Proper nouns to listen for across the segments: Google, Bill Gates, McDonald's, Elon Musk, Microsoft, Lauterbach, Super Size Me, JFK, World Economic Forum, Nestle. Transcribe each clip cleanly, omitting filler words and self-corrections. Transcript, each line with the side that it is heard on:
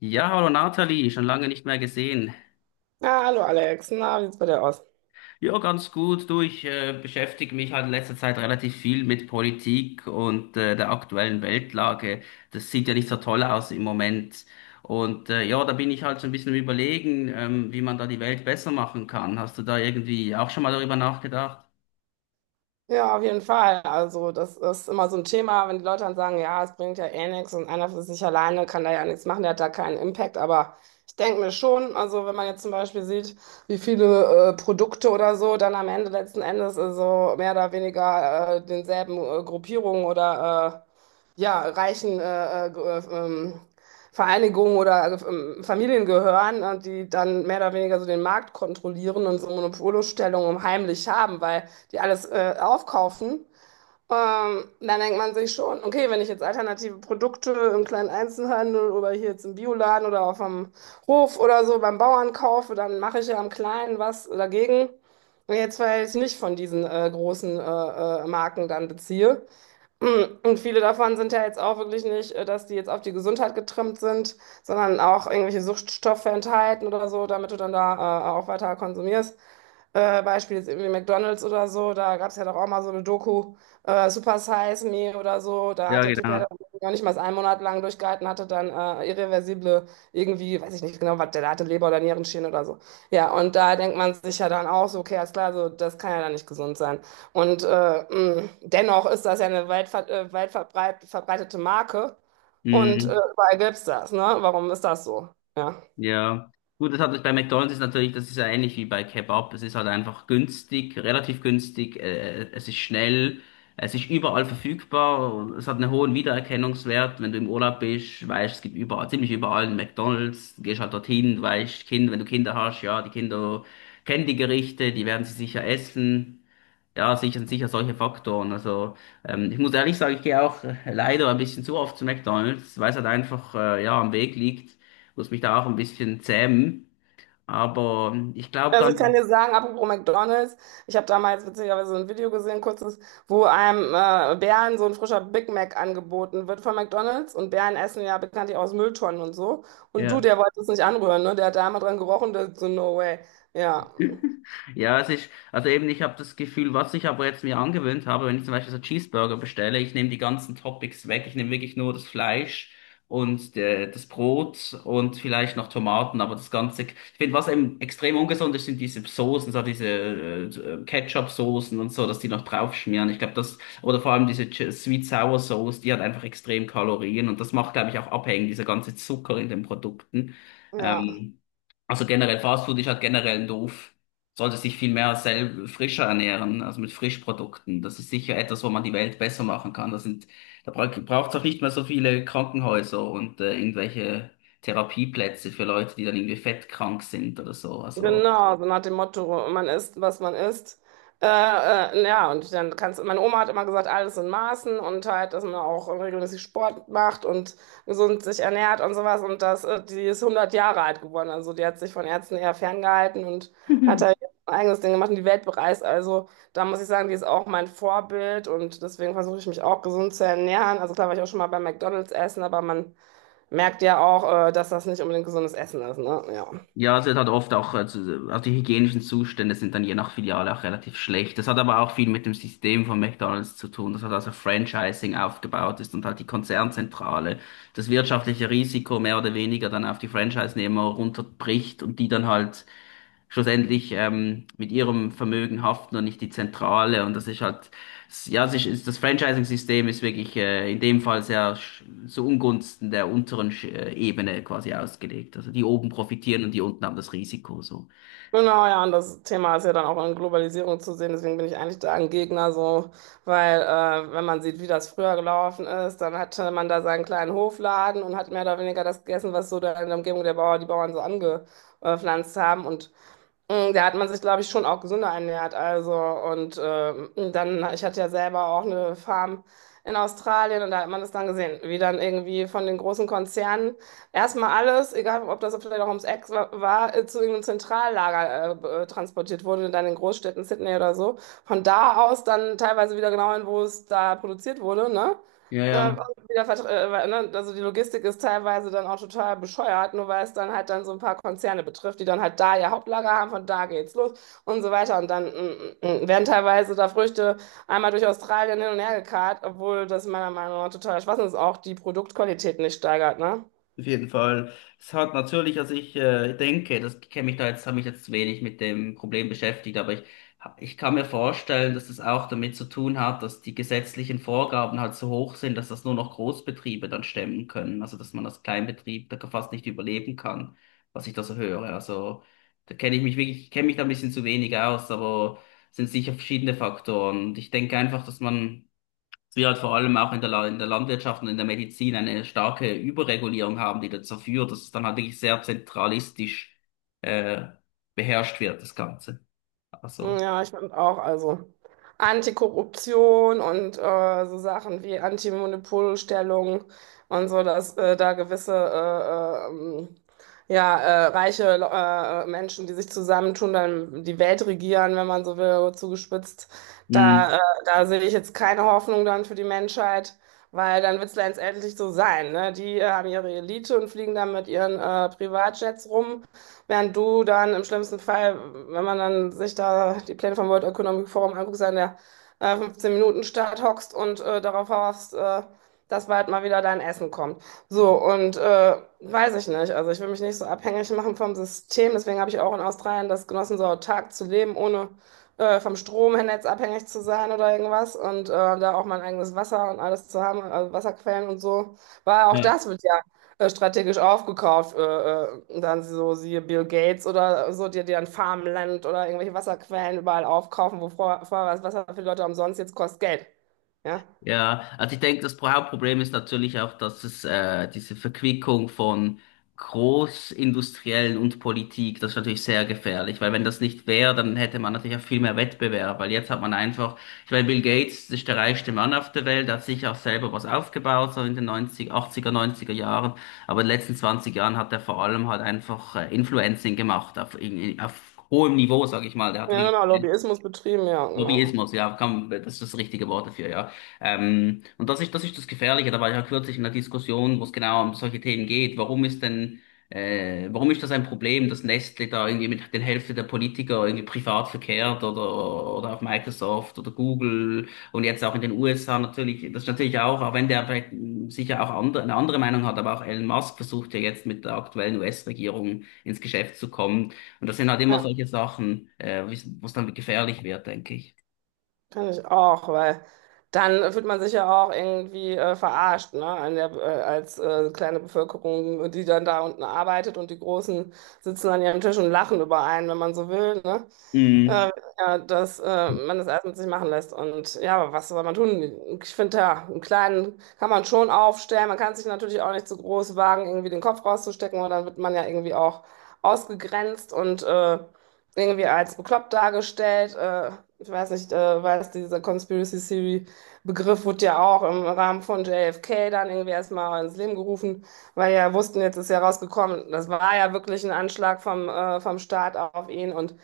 left: Ja, hallo Nathalie, schon lange nicht mehr gesehen.
right: Ja, hallo Alex, na, wie sieht's bei dir aus?
left: Ja, ganz gut. Du, ich beschäftige mich halt in letzter Zeit relativ viel mit Politik und der aktuellen Weltlage. Das sieht ja nicht so toll aus im Moment. Und ja, da bin ich halt so ein bisschen am Überlegen, wie man da die Welt besser machen kann. Hast du da irgendwie auch schon mal darüber nachgedacht?
right: Ja, auf jeden Fall. Also, das ist immer so ein Thema, wenn die Leute dann sagen, ja, es bringt ja eh nichts und einer für sich alleine kann da ja nichts machen, der hat da keinen Impact. Aber ich denke mir schon, also wenn man jetzt zum Beispiel sieht, wie viele Produkte oder so dann am Ende letzten Endes so mehr oder weniger denselben Gruppierungen oder ja, reichen äh, ähm, Vereinigungen oder Familien gehören, die dann mehr oder weniger so den Markt kontrollieren und so Monopolstellungen um heimlich haben, weil die alles aufkaufen. Dann denkt man sich schon, okay, wenn ich jetzt alternative Produkte im kleinen Einzelhandel oder hier jetzt im Bioladen oder auf dem Hof oder so beim Bauern kaufe, dann mache ich ja am Kleinen was dagegen. Jetzt, weil ich nicht von diesen großen Marken dann beziehe. Und viele davon sind ja jetzt auch wirklich nicht, dass die jetzt auf die Gesundheit getrimmt sind, sondern auch irgendwelche Suchtstoffe enthalten oder so, damit du dann da auch weiter konsumierst. Beispiel ist irgendwie McDonald's oder so, da gab es ja doch auch mal so eine Doku, Super Size Me oder so, da
left: Ja,
right: hat der Typ ja
left: genau.
right: dann noch nicht mal einen Monat lang durchgehalten, hatte dann irreversible, irgendwie, weiß ich nicht genau, was der da hatte, Leber- oder Nierenschäden oder so. Ja, und da denkt man sich ja dann auch so, okay, alles klar, so, das kann ja dann nicht gesund sein. Und dennoch ist das ja eine weit verbreitete Marke und
left: Mhm.
right: überall gibt es das, ne? Warum ist das so? Ja.
left: Ja, gut, das hat bei McDonald's ist natürlich, das ist ja ähnlich wie bei Kebab. Es ist halt einfach günstig, relativ günstig, es ist schnell, es ist überall verfügbar und es hat einen hohen Wiedererkennungswert. Wenn du im Urlaub bist, weißt, es gibt überall, ziemlich überall einen McDonald's. Du gehst halt dorthin, weißt, Kind, wenn du Kinder hast, ja, die Kinder kennen die Gerichte, die werden sie sicher essen. Ja, sicher, sicher solche Faktoren. Also ich muss ehrlich sagen, ich gehe auch leider ein bisschen zu oft zu McDonald's, weil es halt einfach ja am Weg liegt. Muss mich da auch ein bisschen zähmen. Aber ich glaube
right: Also ich
left: ganz,
right: kann dir sagen, apropos McDonald's, ich habe damals witzigerweise ein Video gesehen, kurzes, wo einem Bären so ein frischer Big Mac angeboten wird von McDonald's und Bären essen ja bekanntlich aus Mülltonnen und so. Und du,
left: ja.
right: der wollte es nicht anrühren, ne? Der hat da einmal dran gerochen, der so, no way. Ja,
left: Ja, es ist, also eben, ich habe das Gefühl, was ich aber jetzt mir angewöhnt habe, wenn ich zum Beispiel so Cheeseburger bestelle, ich nehme die ganzen Toppings weg, ich nehme wirklich nur das Fleisch und das Brot und vielleicht noch Tomaten, aber das Ganze, ich finde, was eben extrem ungesund ist, sind diese Soßen, so diese Ketchup-Soßen und so, dass die noch draufschmieren. Ich glaube, das, oder vor allem diese Sweet Sour Sauce, die hat einfach extrem Kalorien und das macht, glaube ich, auch abhängig, dieser ganze Zucker in den Produkten.
right: ja.
left: Ähm, also generell Fastfood ist halt generell doof. Sollte sich viel mehr selber frischer ernähren, also mit Frischprodukten. Das ist sicher etwas, wo man die Welt besser machen kann. Das sind, da braucht es auch nicht mehr so viele Krankenhäuser und irgendwelche Therapieplätze für Leute, die dann irgendwie fettkrank sind oder so. Also
right: Genau, so nach dem Motto, man isst, was man isst. Ja, und dann kannst meine Oma hat immer gesagt, alles in Maßen und halt, dass man auch regelmäßig Sport macht und gesund sich ernährt und sowas. Und das, die ist 100 Jahre alt geworden. Also die hat sich von Ärzten eher ferngehalten und hat halt ein eigenes Ding gemacht und die Welt bereist. Also da muss ich sagen, die ist auch mein Vorbild und deswegen versuche ich mich auch gesund zu ernähren. Also klar war ich auch schon mal bei McDonald's essen, aber man merkt ja auch, dass das nicht unbedingt gesundes Essen ist, ne? Ja.
left: Ja, also es wird halt oft auch, also die hygienischen Zustände sind dann je nach Filiale auch relativ schlecht. Das hat aber auch viel mit dem System von McDonald's zu tun, das hat also Franchising aufgebaut ist und halt die Konzernzentrale das wirtschaftliche Risiko mehr oder weniger dann auf die Franchise-Nehmer runterbricht und die dann halt schlussendlich mit ihrem Vermögen haften und nicht die Zentrale. Und das ist halt ja, es ist, das Franchising-System ist wirklich in dem Fall sehr zu Ungunsten der unteren Ebene quasi ausgelegt. Also die oben profitieren und die unten haben das Risiko so.
right: Genau, ja, und das Thema ist ja dann auch in Globalisierung zu sehen, deswegen bin ich eigentlich da ein Gegner, so, weil wenn man sieht, wie das früher gelaufen ist, dann hatte man da seinen kleinen Hofladen und hat mehr oder weniger das gegessen, was so da in der Umgebung der Bauer, die Bauern so angepflanzt haben und da hat man sich, glaube ich, schon auch gesünder ernährt. Also, und dann, ich hatte ja selber auch eine Farm in Australien und da hat man das dann gesehen, wie dann irgendwie von den großen Konzernen erstmal alles, egal ob das vielleicht auch ums Eck war, zu irgendeinem Zentrallager transportiert wurde, dann in Großstädten, Sydney oder so. Von da aus dann teilweise wieder genau hin, wo es da produziert wurde, ne?
left: Ja,
right: Äh,
left: ja.
right: Weil, ne, also die Logistik ist teilweise dann auch total bescheuert, nur weil es dann halt dann so ein paar Konzerne betrifft, die dann halt da ihr Hauptlager haben, von da geht's los und so weiter. Und dann werden teilweise da Früchte einmal durch Australien hin und her gekarrt, obwohl das meiner Meinung nach total Schwachsinn ist, auch die Produktqualität nicht steigert, ne?
left: Auf jeden Fall. Es hat natürlich, also ich denke, das kenne mich da jetzt, habe mich jetzt wenig mit dem Problem beschäftigt, aber ich kann mir vorstellen, dass das auch damit zu tun hat, dass die gesetzlichen Vorgaben halt so hoch sind, dass das nur noch Großbetriebe dann stemmen können. Also dass man als Kleinbetrieb da fast nicht überleben kann, was ich da so höre. Also da kenne ich mich wirklich, ich kenne mich da ein bisschen zu wenig aus, aber es sind sicher verschiedene Faktoren. Und ich denke einfach, dass man wir halt vor allem auch in der, in der Landwirtschaft und in der Medizin eine starke Überregulierung haben, die dazu führt, dass es dann halt wirklich sehr zentralistisch äh, beherrscht wird, das Ganze. Also.
right: Ja, ich finde auch, also Antikorruption und so Sachen wie Antimonopolstellung und so, dass da gewisse ja, reiche Menschen, die sich zusammentun, dann die Welt regieren, wenn man so will, zugespitzt.
left: Mhm.
right: Da, äh, Da sehe ich jetzt keine Hoffnung dann für die Menschheit, weil dann wird es letztendlich so sein, ne? Die haben ihre Elite und fliegen dann mit ihren Privatjets rum. Während du dann im schlimmsten Fall, wenn man dann sich da die Pläne vom World Economic Forum anguckt, so in der 15-Minuten-Stadt hockst und darauf hoffst, dass bald mal wieder dein Essen kommt. So, und weiß ich nicht. Also ich will mich nicht so abhängig machen vom System. Deswegen habe ich auch in Australien das genossen, so autark zu leben, ohne vom Stromnetz abhängig zu sein oder irgendwas. Und da auch mein eigenes Wasser und alles zu haben, also Wasserquellen und so. War auch das wird ja strategisch aufgekauft. Und dann so siehe Bill Gates oder so, die dir ein Farmland oder irgendwelche Wasserquellen überall aufkaufen, wo vorher, vorher war das Wasser für die Leute umsonst, jetzt kostet Geld. Ja,
left: Ja, also ich denke, das Hauptproblem ist natürlich auch, dass es diese Verquickung von Großindustriellen und Politik, das ist natürlich sehr gefährlich, weil wenn das nicht wäre, dann hätte man natürlich auch viel mehr Wettbewerb, weil jetzt hat man einfach, ich meine, Bill Gates ist der reichste Mann auf der Welt, hat sich auch selber was aufgebaut, so in den 80er, 90er Jahren, aber in den letzten 20 Jahren hat er vor allem halt einfach Influencing gemacht auf hohem Niveau, sag ich mal, der hat
right: ja
left: wirklich
right: genau, Lobbyismus betrieben, ja, genau.
left: Lobbyismus, ja, komm, das ist das richtige Wort dafür, ja. Und das ist das Gefährliche, da war ich ja kürzlich in einer Diskussion, wo es genau um solche Themen geht. Warum ist denn, warum ist das ein Problem, dass Nestle da irgendwie mit der Hälfte der Politiker irgendwie privat verkehrt oder, auf Microsoft oder Google und jetzt auch in den USA natürlich, das ist natürlich auch, auch wenn der vielleicht sicher auch andere, eine andere Meinung hat, aber auch Elon Musk versucht ja jetzt mit der aktuellen US-Regierung ins Geschäft zu kommen. Und das sind halt immer
right: Ja.
left: solche Sachen, wo es dann gefährlich wird, denke ich.
right: Kann ich auch, weil dann fühlt man sich ja auch irgendwie verarscht, ne? An der, als kleine Bevölkerung, die dann da unten arbeitet und die Großen sitzen an ihrem Tisch und lachen über einen, wenn man so will, ne?
left: Mhm.
right: Äh, ja, dass man das alles mit sich machen lässt. Und ja, aber was soll man tun? Ich finde, ja, einen kleinen kann man schon aufstellen. Man kann sich natürlich auch nicht zu groß wagen, irgendwie den Kopf rauszustecken, weil dann wird man ja irgendwie auch ausgegrenzt und irgendwie als bekloppt dargestellt. Ich weiß nicht, dieser Conspiracy Theory-Begriff wurde ja auch im Rahmen von JFK dann irgendwie erstmal ins Leben gerufen, weil ja wussten, jetzt ist ja rausgekommen, das war ja wirklich ein Anschlag vom Staat auf ihn und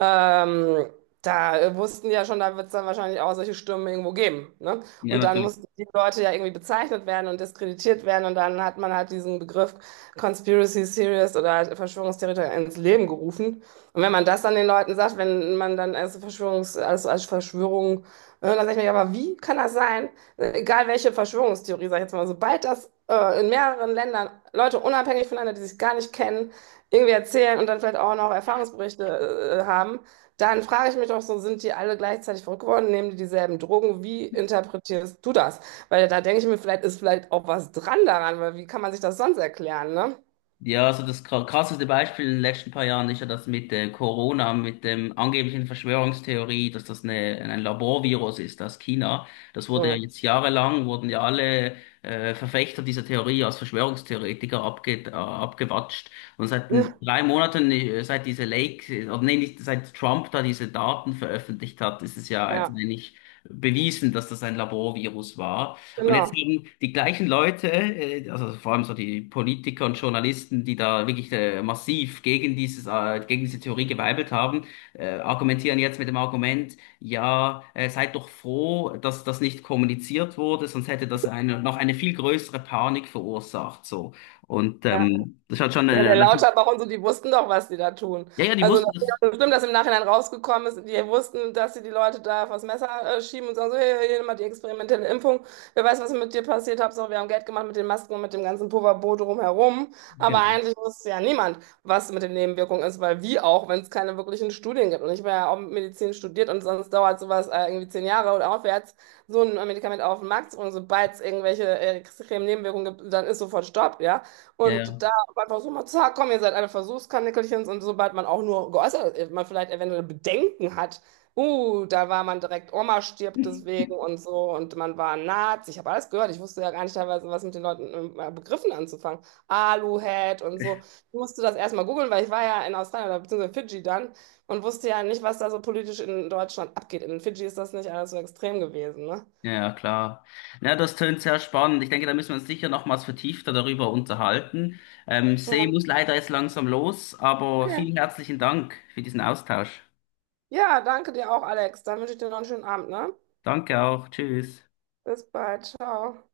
right: ähm, da wussten die ja schon, da wird es dann wahrscheinlich auch solche Stürme irgendwo geben. Ne?
left: Ja,
right: Und dann
left: natürlich.
right: mussten die Leute ja irgendwie bezeichnet werden und diskreditiert werden. Und dann hat man halt diesen Begriff Conspiracy Theorist oder halt Verschwörungstheoretiker ins Leben gerufen. Und wenn man das dann den Leuten sagt, wenn man dann als Verschwörungs, als, als Verschwörung, dann sage ich mir, ja, aber wie kann das sein? Egal welche Verschwörungstheorie, sag ich jetzt mal, sobald das in mehreren Ländern Leute unabhängig voneinander, die sich gar nicht kennen, irgendwie erzählen und dann vielleicht auch noch Erfahrungsberichte haben, dann frage ich mich doch so, sind die alle gleichzeitig verrückt geworden, nehmen die dieselben Drogen? Wie interpretierst du das? Weil da denke ich mir, vielleicht ist vielleicht auch was dran daran, weil wie kann man sich das sonst erklären, ne?
left: Ja, also das krasseste Beispiel in den letzten paar Jahren ist ja das mit Corona, mit dem angeblichen Verschwörungstheorie, dass das eine, ein Laborvirus ist aus China. Das wurde ja
right: Hm.
left: jetzt jahrelang, wurden ja alle Verfechter dieser Theorie als Verschwörungstheoretiker abgewatscht. Und seit den
right: Ja,
left: 3 Monaten, nee, nicht, seit Trump da diese Daten veröffentlicht hat, ist es ja jetzt
right: ja,
left: eigentlich bewiesen, dass das ein Laborvirus war. Und jetzt
right: genau.
left: haben die gleichen Leute, also vor allem so die Politiker und Journalisten, die da wirklich massiv gegen gegen diese Theorie geweibelt haben, argumentieren jetzt mit dem Argument, ja, seid doch froh, dass das nicht kommuniziert wurde, sonst hätte das eine, noch eine viel größere Panik verursacht, so. Und
right: Ja.
left: das hat schon,
right: Ja, der Lauterbach und so, die wussten doch, was die da tun.
left: ja, ja, die
right: Also das
left: wussten
right: ist
left: das,
right: ja bestimmt, dass im Nachhinein rausgekommen ist, die wussten, dass sie die Leute da vors Messer schieben und sagen so, hey, hier mal die experimentelle Impfung. Wer weiß, was mit dir passiert, Hauptsache, wir haben Geld gemacht mit den Masken und mit dem ganzen Pulverboot drumherum. Aber
left: genau,
right: eigentlich wusste ja niemand, was mit den Nebenwirkungen ist, weil wie auch, wenn es keine wirklichen Studien gibt. Und ich war ja auch Medizin studiert und sonst dauert sowas irgendwie 10 Jahre oder aufwärts, so ein Medikament auf den Markt zu bringen. Sobald es irgendwelche extremen Nebenwirkungen gibt, dann ist sofort Stopp, ja.
left: ja,
right: Und aber einfach so mal, zack, komm, ihr seid alle Versuchskaninchen und sobald man auch nur geäußert, man vielleicht eventuell Bedenken hat, da war man direkt, Oma stirbt
left: ja.
right: deswegen und so und man war ein Nazi, ich habe alles gehört, ich wusste ja gar nicht teilweise, was mit den Leuten Begriffen anzufangen, Aluhut und so, ich musste das erstmal googeln, weil ich war ja in Australien oder beziehungsweise Fidschi dann und wusste ja nicht, was da so politisch in Deutschland abgeht, in Fidschi ist das nicht alles so extrem gewesen, ne?
left: Ja, ja, klar. Ja, das tönt sehr spannend. Ich denke, da müssen wir uns sicher nochmals vertiefter darüber unterhalten.
right: Ja,
left: See muss leider jetzt langsam los, aber
right: okay.
left: vielen herzlichen Dank für diesen Austausch.
right: Ja, danke dir auch, Alex, dann wünsche ich dir noch einen schönen Abend, ne?
left: Danke auch. Tschüss.
right: Bis bald, ciao.